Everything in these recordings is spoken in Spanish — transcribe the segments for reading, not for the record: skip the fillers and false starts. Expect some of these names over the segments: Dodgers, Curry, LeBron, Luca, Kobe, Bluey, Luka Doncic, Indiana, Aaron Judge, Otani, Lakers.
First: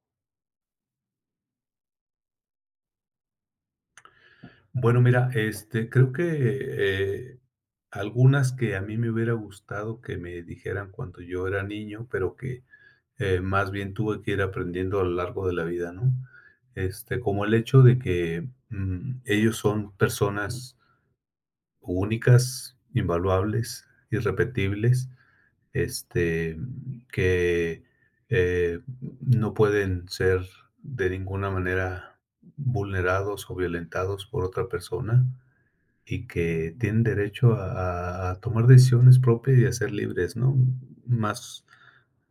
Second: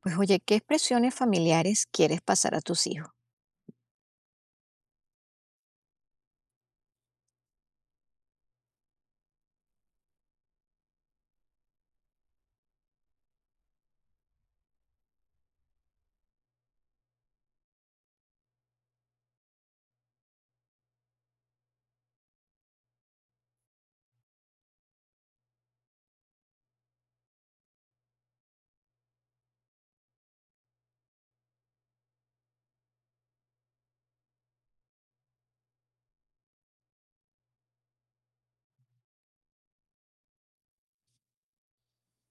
Pues oye, ¿qué expresiones familiares quieres pasar a tus hijos? Bueno, mira, creo que, algunas que a mí me hubiera gustado que me dijeran cuando yo era niño, pero que más bien tuve que ir aprendiendo a lo largo de la vida, ¿no? Como el hecho de que ellos son personas únicas, invaluables, irrepetibles, este, que, eh, no pueden ser de ninguna manera vulnerados o violentados por otra persona, y que tienen derecho a tomar decisiones propias y a ser libres, ¿no? Más,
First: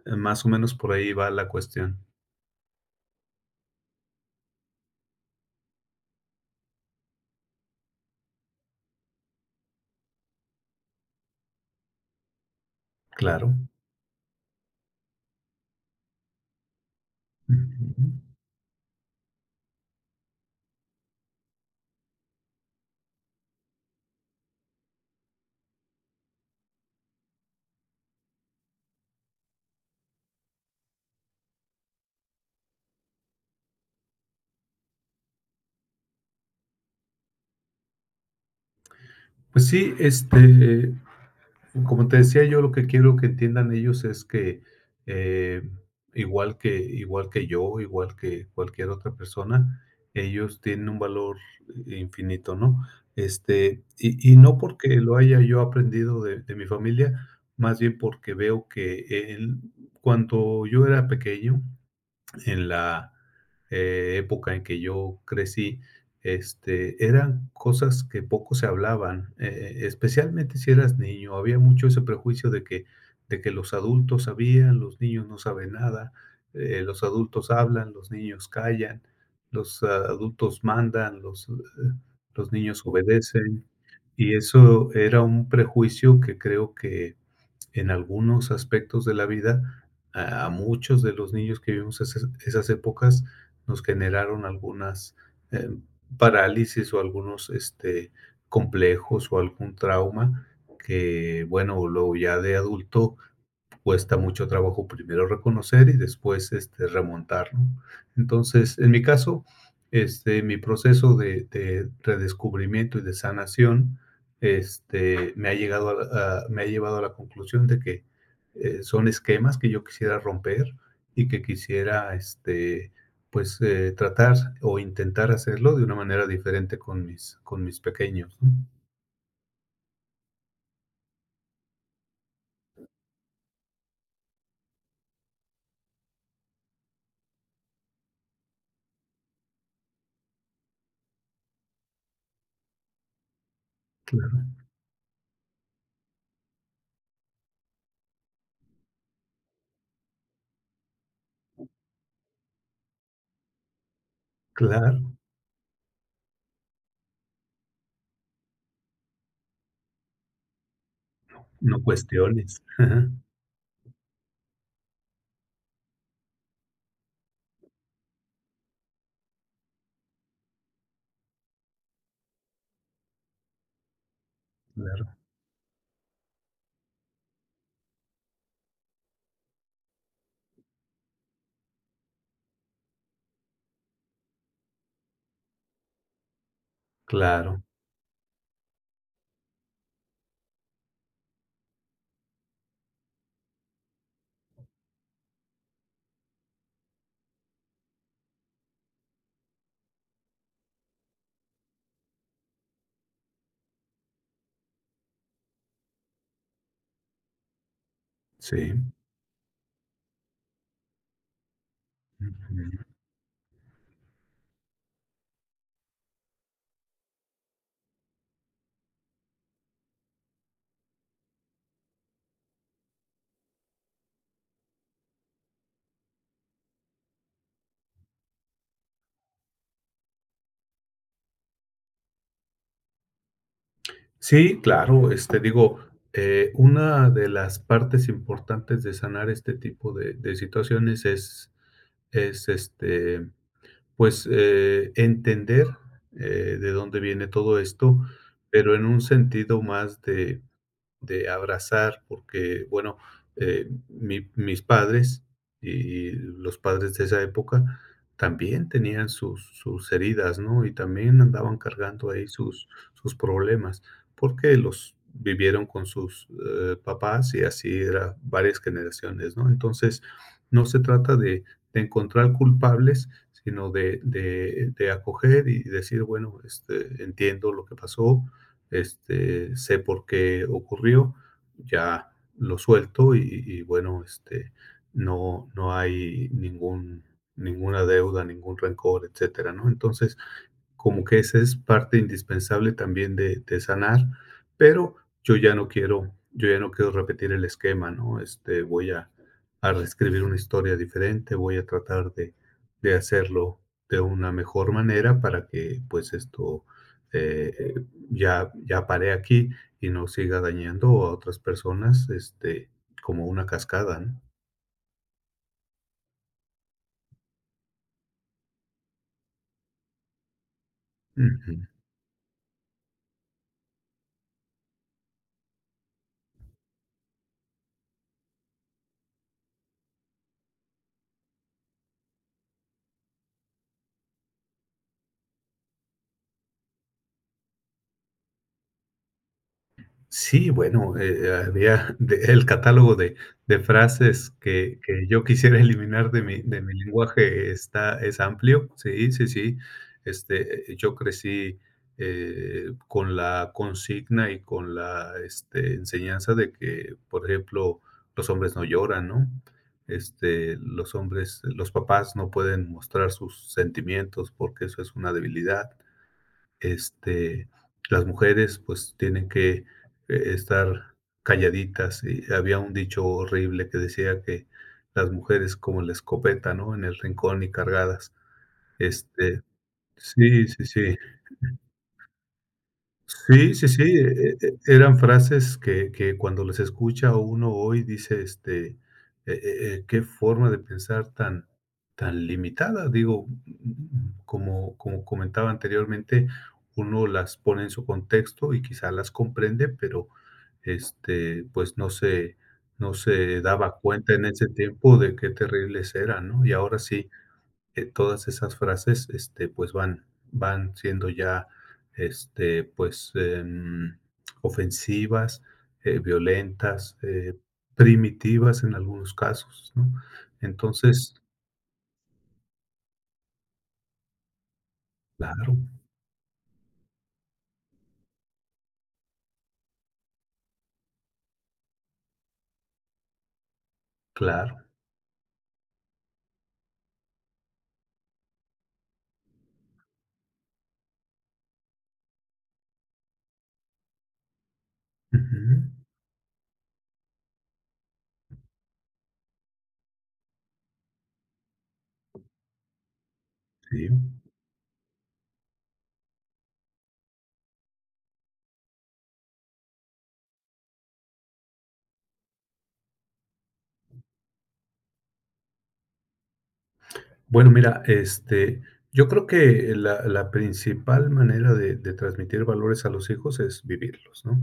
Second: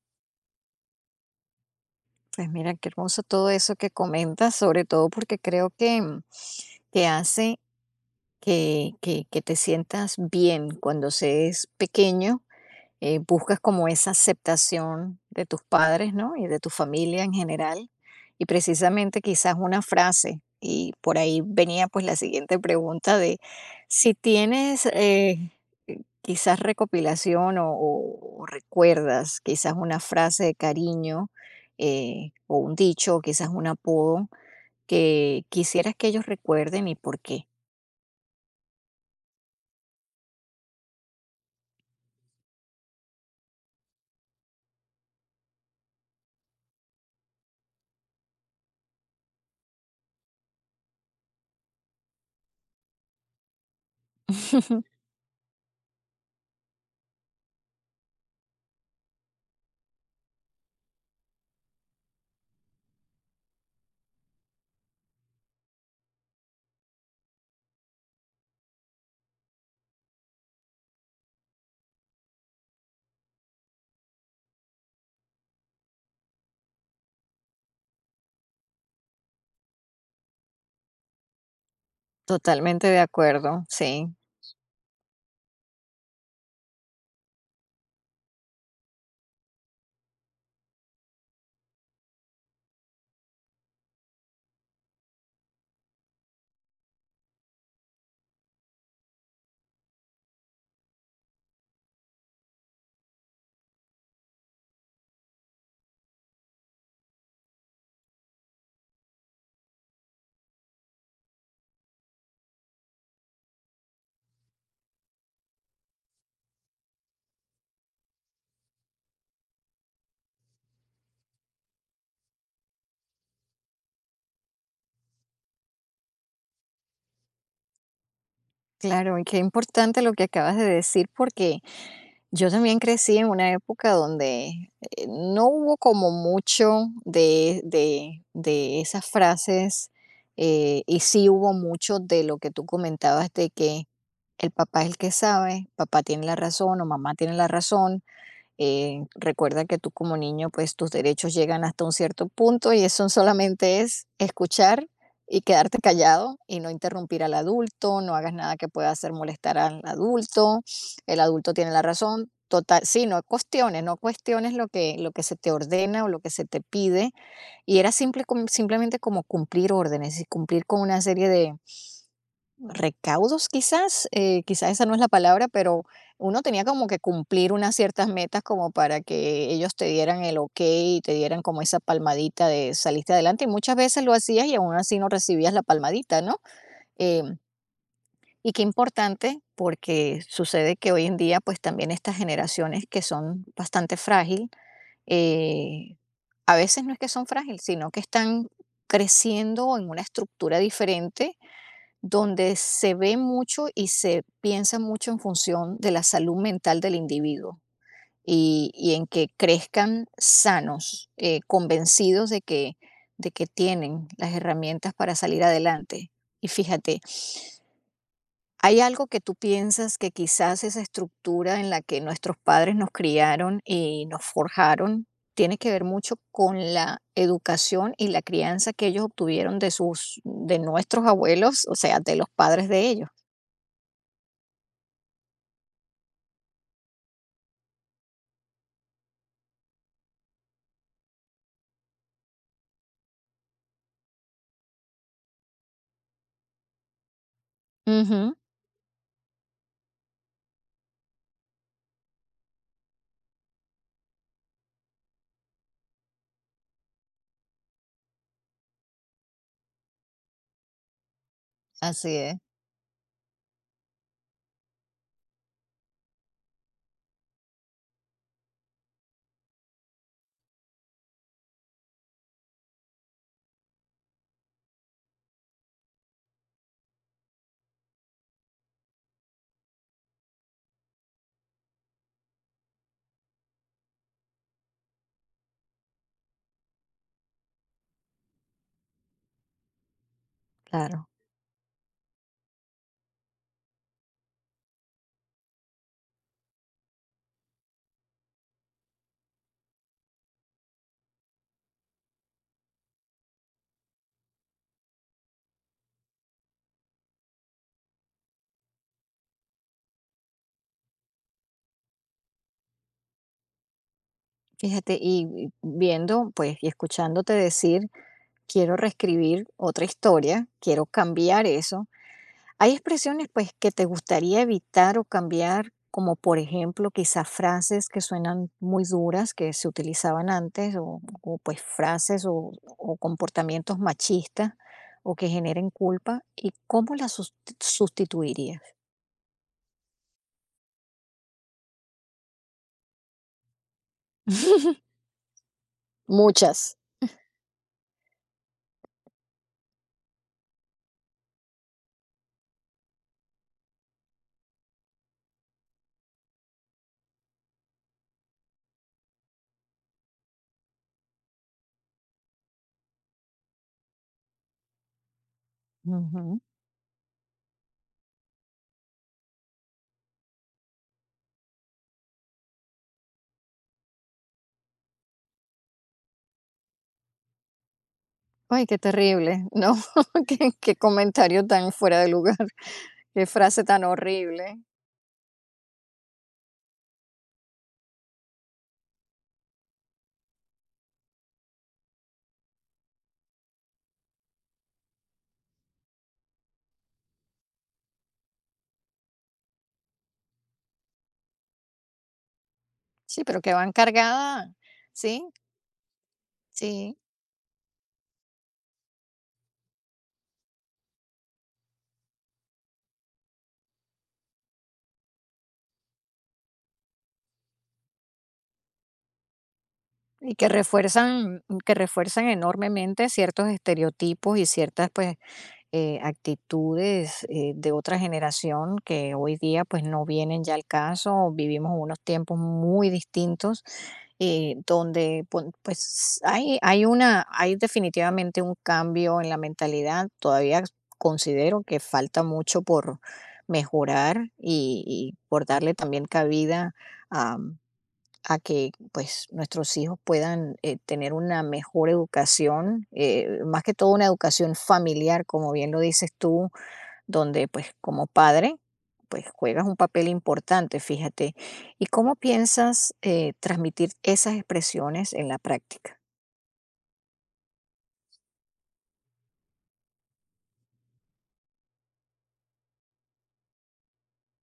más o menos por ahí va la cuestión. Pues mira, qué hermoso todo eso que comentas, sobre todo porque creo que, que hace que te sientas bien cuando se es pequeño, Claro. buscas como esa aceptación de tus padres, ¿no? Y de tu familia en general. Ujú. Y precisamente quizás una frase, y por ahí venía pues la siguiente pregunta de si tienes quizás recopilación o recuerdas quizás una frase de cariño, o un dicho, o quizás un apodo que quisieras que ellos recuerden y por qué. Pues sí, como te decía, yo lo que quiero que entiendan ellos es que, eh, igual que yo, igual que cualquier otra persona, ellos tienen un valor infinito, ¿no? Y no porque lo haya yo aprendido de mi familia, más bien porque veo que en cuando yo era pequeño, en la época en que yo crecí, eran cosas que poco se hablaban, especialmente si eras niño. Había mucho ese prejuicio de que los adultos sabían, los niños no saben nada, los adultos hablan, los niños callan, los adultos mandan, los niños Totalmente de acuerdo, obedecen. sí. Y eso era un prejuicio que creo que en algunos aspectos de la vida, a muchos de los niños que vivimos esas épocas nos generaron algunas, eh, parálisis o algunos, complejos o algún trauma que, bueno, luego ya de adulto, cuesta mucho trabajo primero reconocer y después remontar, ¿no? Entonces, en mi caso, mi proceso de redescubrimiento y de sanación ha llegado a- me ha llevado a la conclusión de que son esquemas que yo quisiera romper y que quisiera tratar o intentar hacerlo de una manera diferente con mis pequeños, ¿no? Claro, y qué importante lo que acabas de decir, porque yo también crecí en una época donde no hubo como mucho de, de esas frases, y sí hubo mucho de lo que tú comentabas de que el Claro, papá es el que sabe, papá tiene la razón o mamá tiene la razón, recuerda que tú como niño, pues tus derechos llegan hasta un cierto punto y eso solamente es escuchar claro, y quedarte callado y no interrumpir al adulto, no hagas nada que pueda hacer molestar al adulto, el adulto tiene no la razón. cuestiones. Total, sí, no cuestiones, no cuestiones lo que se te ordena o lo que se te pide. Y era simple, simplemente como cumplir órdenes y cumplir con una serie de recaudos quizás, quizás esa no es la Claro, palabra, pero uno tenía como que cumplir unas ciertas metas como para que ellos te dieran el OK y te dieran como esa palmadita de saliste adelante y muchas veces lo hacías y aún así no recibías la palmadita, ¿no? Eh, claro, y qué importante porque sucede que hoy en día pues también estas generaciones que son bastante frágil, eh, a veces no es que son frágil, sino que están creciendo en una estructura diferente donde se ve mucho y se piensa mucho en función de la salud mental del individuo sí. y en que crezcan sanos, convencidos Ujú. de que tienen las herramientas para salir adelante. Y fíjate, ¿hay algo que tú piensas que quizás esa estructura en la que nuestros padres nos criaron y nos forjaron tiene que ver mucho con la educación y la crianza que ellos obtuvieron de sus, de nuestros abuelos, o sea, de los padres de ellos? Sí, claro, digo, una de las partes importantes de sanar este tipo de situaciones es entender, de dónde viene todo esto, Ujú, pero en un sentido más de abrazar, porque, bueno, mis padres y los padres de esa época también tenían sus, sus heridas, ¿no? Y también andaban cargando así ahí es, sus, sus problemas, porque los vivieron con sus papás y así era varias generaciones, ¿no? Entonces, no se trata de encontrar culpables, sino de acoger y decir, bueno, entiendo lo que pasó, sé por qué ocurrió, ya lo suelto y bueno, no, no hay ningún, ninguna deuda, ningún rencor, etcétera, ¿no? Entonces, como claro. que esa es parte indispensable también de sanar, pero yo ya no quiero repetir el esquema, ¿no? Voy a reescribir una historia diferente, voy a tratar de hacerlo de una mejor manera para que pues esto eh, ya, ya pare aquí y no siga dañando a otras personas, como una cascada, ¿no? Fíjate, y viendo, pues, y escuchándote decir, quiero reescribir otra historia, quiero cambiar Ujú. eso. Hay expresiones, pues, que te gustaría evitar o cambiar, como por ejemplo, quizás frases que suenan muy duras, que se utilizaban antes, pues frases o comportamientos machistas o que generen culpa. ¿Y cómo las sustituirías? Sí, bueno, había de el catálogo de frases que que yo quisiera eliminar de Muchas. mi lenguaje está es amplio. Sí, sí, sí. Yo crecí, con la consigna y con la, enseñanza de que, por ejemplo, los hombres no lloran, ¿no? Los hombres los papás no pueden mostrar sus sentimientos porque eso es una debilidad, Ujú. este, las mujeres pues tienen que estar calladitas. Y había un dicho horrible que decía que las mujeres como la escopeta, ¿no? En el rincón y cargadas. Ay, qué Este, terrible, ¿no? sí, Qué, sí, qué sí. comentario tan fuera de lugar, qué Sí, frase sí, sí, tan horrible. eran frases que cuando las escucha uno hoy dice, eh qué forma de pensar tan tan limitada, digo, como como comentaba anteriormente, uno las pone en su contexto y quizá las comprende, pero, pues, no Sí, se pero que van daba cuenta en ese cargadas, tiempo de sí, qué terribles eran, ¿no? Y ahora sí, sí, todas esas frases, pues van siendo ya, este, pues em, ofensivas, violentas, primitivas en algunos casos, ¿no? y Entonces, que refuerzan enormemente ciertos estereotipos y ciertas, pues, claro, actitudes de otra generación que hoy día pues no vienen ya al caso, vivimos unos tiempos muy distintos, claro. donde pues hay una, hay definitivamente un cambio en la mentalidad, todavía considero que falta mucho por mejorar y por Ujú, darle también cabida a que, pues, nuestros hijos puedan, tener una mejor educación, más que sí. todo una educación familiar, como bien lo dices tú, donde, pues, como padre, pues, juegas un papel importante, fíjate. ¿Y cómo piensas, transmitir esas expresiones en la práctica? Bueno, mira, yo creo que la principal manera de transmitir valores a los hijos es vivirlos, ¿no?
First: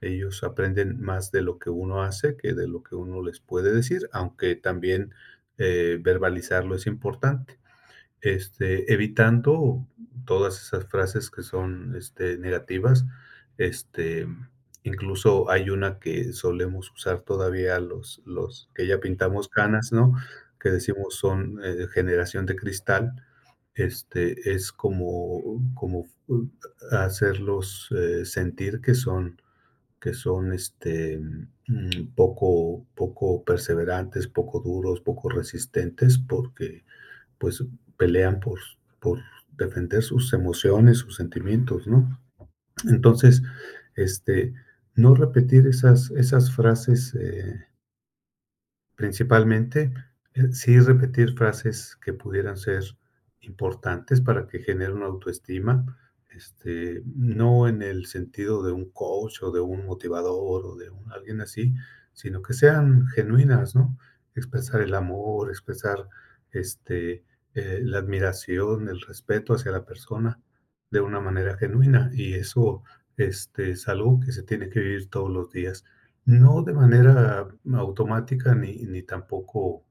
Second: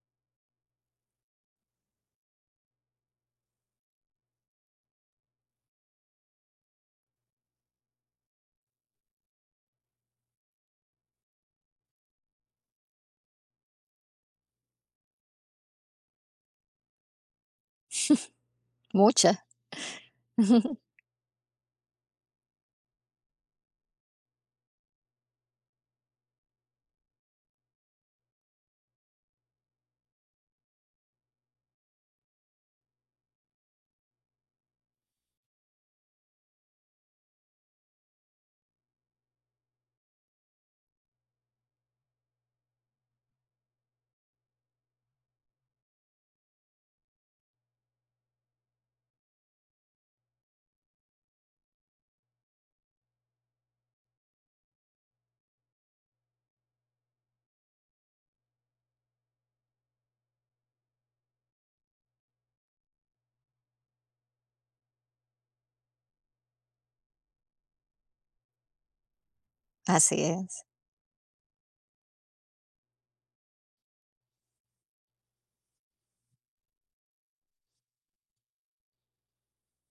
Ellos aprenden más de lo que uno hace que de lo que uno les puede decir, aunque también, verbalizarlo es importante. Evitando todas esas frases que son, negativas, este, incluso hay una que solemos usar todavía los que ya Muchas. pintamos canas, ¿no? Que decimos son, generación de cristal, es como hacerlos, sentir que son que son poco, poco perseverantes, poco duros, poco resistentes, porque pues pelean por defender sus emociones, sus sentimientos, ¿no? Entonces, este, no repetir esas, esas frases. Principalmente, sí repetir frases que pudieran ser importantes para que genere una autoestima, no en el sentido de un coach o de un motivador o de un- alguien así, sino que sean genuinas, ¿no? Expresar el amor, expresar este, la admiración, el respeto hacia la Así persona es. de una manera genuina y eso es algo que se tiene que vivir todos los días. No de manera automática ni ni tampoco,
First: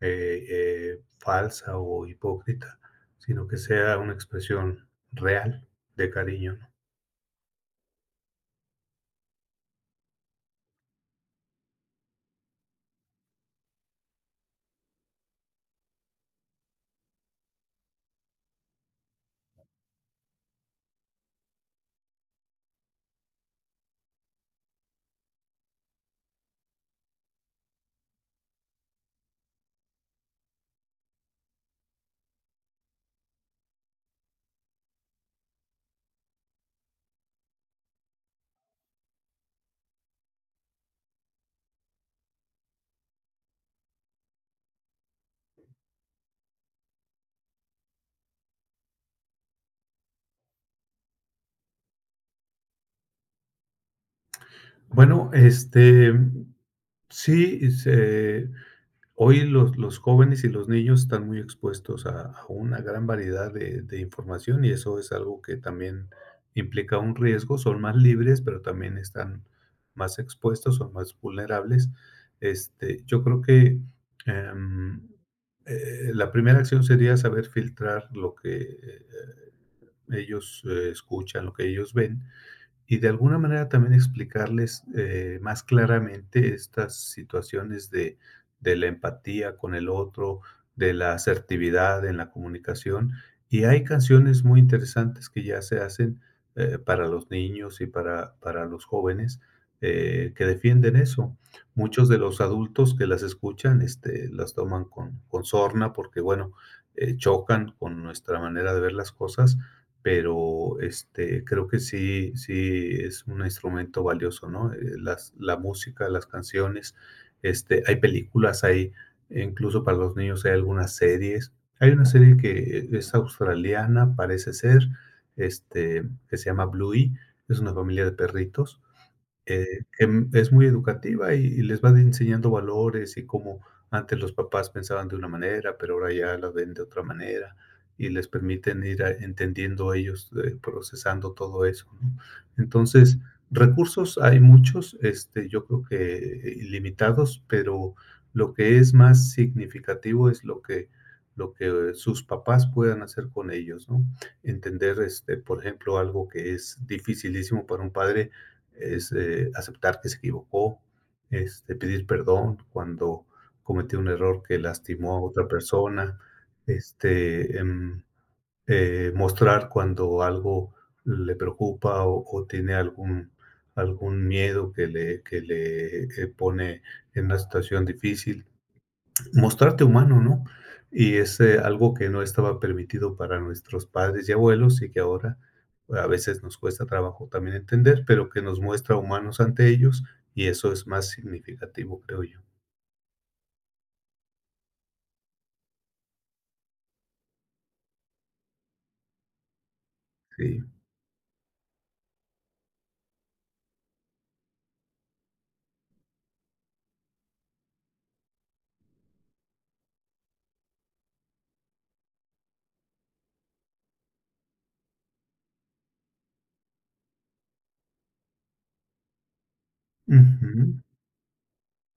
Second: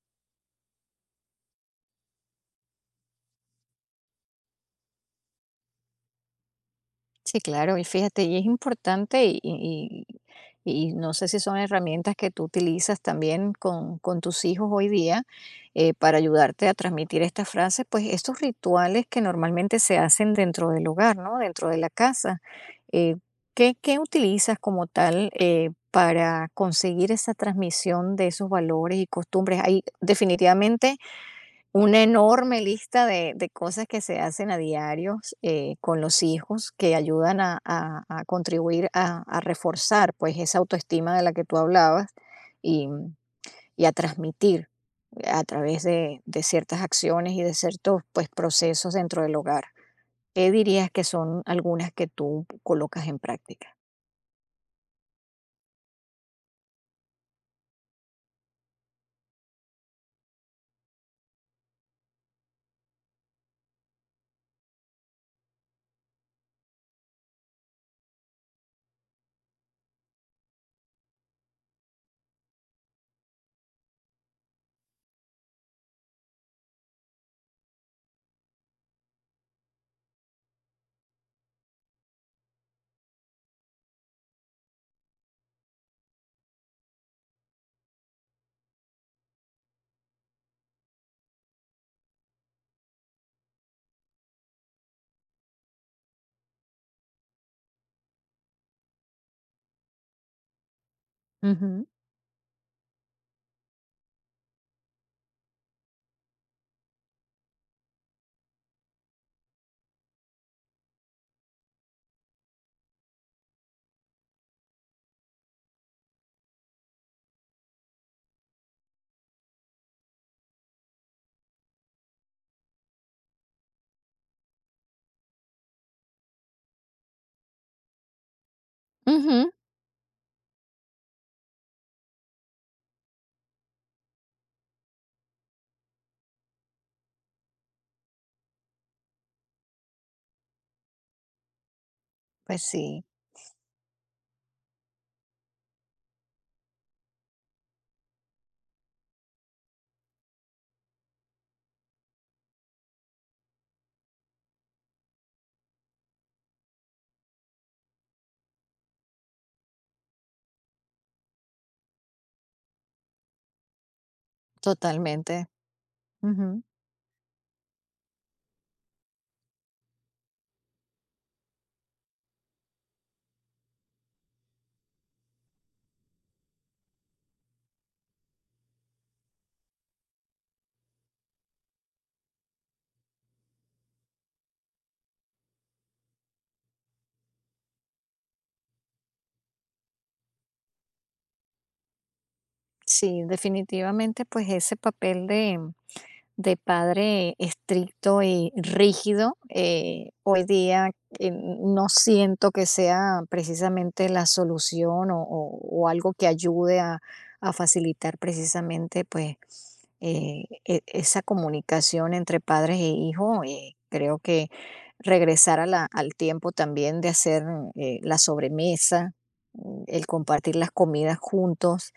falsa o hipócrita, sino que sea una expresión real de cariño, ¿no? Sí, claro, y fíjate, y es importante y no sé si son herramientas que tú utilizas también con tus hijos hoy día, para ayudarte a transmitir estas frases, pues estos rituales que normalmente se hacen dentro del hogar, ¿no? Dentro de la casa. eh, ¿Qué, qué utilizas como tal, para conseguir esa transmisión de esos valores y costumbres? Hay definitivamente una enorme lista de cosas que se hacen a diarios, con los hijos que ayudan a contribuir a reforzar, pues, esa autoestima de la que tú hablabas y, y a transmitir a través de ciertas acciones y de ciertos, pues, procesos dentro del hogar. ¿Qué dirías que son algunas que tú colocas en práctica? Bueno, sí, se hoy los jóvenes y los niños están muy expuestos a una gran variedad de información, y eso es algo que también implica un riesgo. Son más libres, pero también están más expuestos, son más vulnerables. Yo creo que, em, la primera acción sería saber filtrar lo que ellos escuchan, lo que ellos ven, y de alguna manera también explicarles, más claramente estas situaciones de la empatía con el otro, de la asertividad en la comunicación. Y hay canciones muy interesantes que ya se hacen, para los niños y para los jóvenes, que defienden eso. Ujú. Muchos de los adultos que las escuchan, las toman con sorna porque, bueno, chocan con nuestra manera de ver las cosas, pero creo que sí, sí es un instrumento valioso, ¿no? Las, la música, las canciones, hay películas, hay e incluso para los niños hay algunas series. Hay una serie que es australiana, parece ser, este, que se llama Bluey, es una familia de perritos Ujú, eh, es muy educativa y les va enseñando valores y cómo antes los papás pensaban de una manera, pero ahora ya la ven de otra manera y les permiten ir a- entendiendo ellos, procesando todo eso, ¿no? pues sí, Entonces, recursos hay muchos, yo creo que ilimitados, pero lo que es más significativo es lo que sus papás puedan hacer con ellos, ¿no? Entender, por ejemplo, algo que es dificilísimo para un padre, es aceptar que se equivocó, pedir perdón cuando cometió un error que lastimó a totalmente. otra persona, Ujú. este, em, mostrar cuando algo le preocupa o tiene algún, algún miedo que le, que le pone en una situación difícil. Mostrarte humano, ¿no? Y es, algo que no estaba permitido para nuestros padres y abuelos, y que ahora a veces nos cuesta trabajo también entender, pero que nos muestra humanos ante ellos, y eso es más significativo, creo yo. Sí, definitivamente, pues, ese papel de padre estricto y rígido, hoy Sí. día, no siento que sea precisamente la solución o, o algo que ayude a facilitar precisamente pues esa comunicación entre padres e hijos. Eh, creo que regresar a al tiempo también de hacer, la sobremesa, mm, el compartir las Ujú. comidas juntos,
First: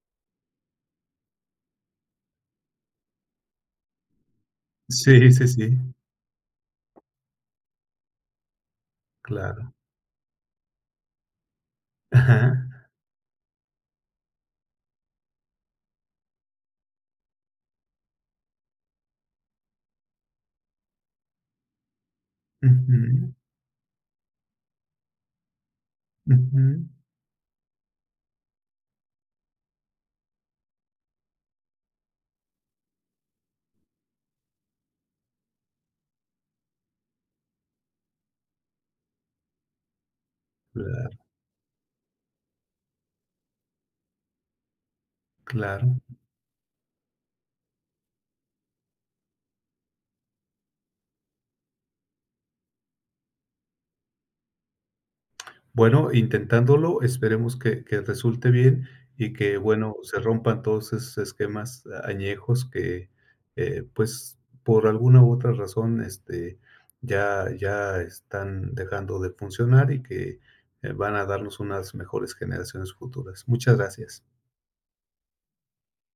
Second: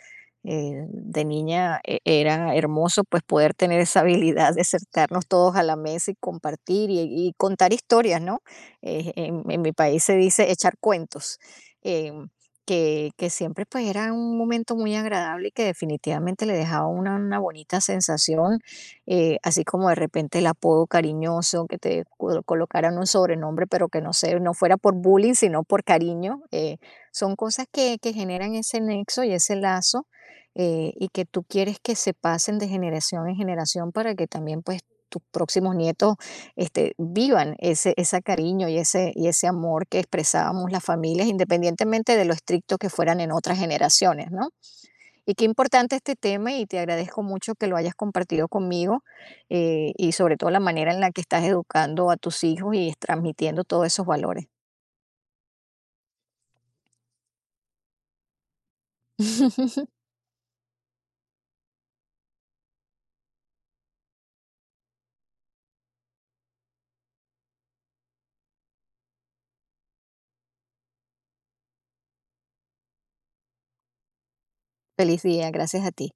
de niña era hermoso pues poder tener esa habilidad de sentarnos Sí, sí, todos a la sí, mesa y compartir y contar historias, ¿no? En claro. mi país se dice echar cuentos, em, Ajá. Que siempre pues era un momento muy agradable y que definitivamente le dejaba una bonita sensación, así como de repente el apodo cariñoso, que te colocaran un Ujú, sobrenombre, pero que no sé, no fuera por bullying, sino por cariño. Ujú. Son cosas que generan ese nexo y ese lazo, y que tú quieres que se pasen de generación en generación para que también pues tus próximos nietos este, vivan ese, ese cariño y ese amor que expresábamos las Claro, familias, independientemente de lo estricto que fueran en otras generaciones, ¿no? Y qué importante claro. este tema y te agradezco mucho que lo hayas compartido conmigo, y sobre todo la manera en la que estás educando a tus hijos y transmitiendo todos esos valores. Bueno, intentándolo, esperemos que resulte bien y que, bueno, se rompan todos esos esquemas añejos que, pues, por alguna u otra razón, ya ya están dejando de funcionar y que, van a darnos unas mejores generaciones futuras. Muchas gracias. Feliz día, gracias a ti.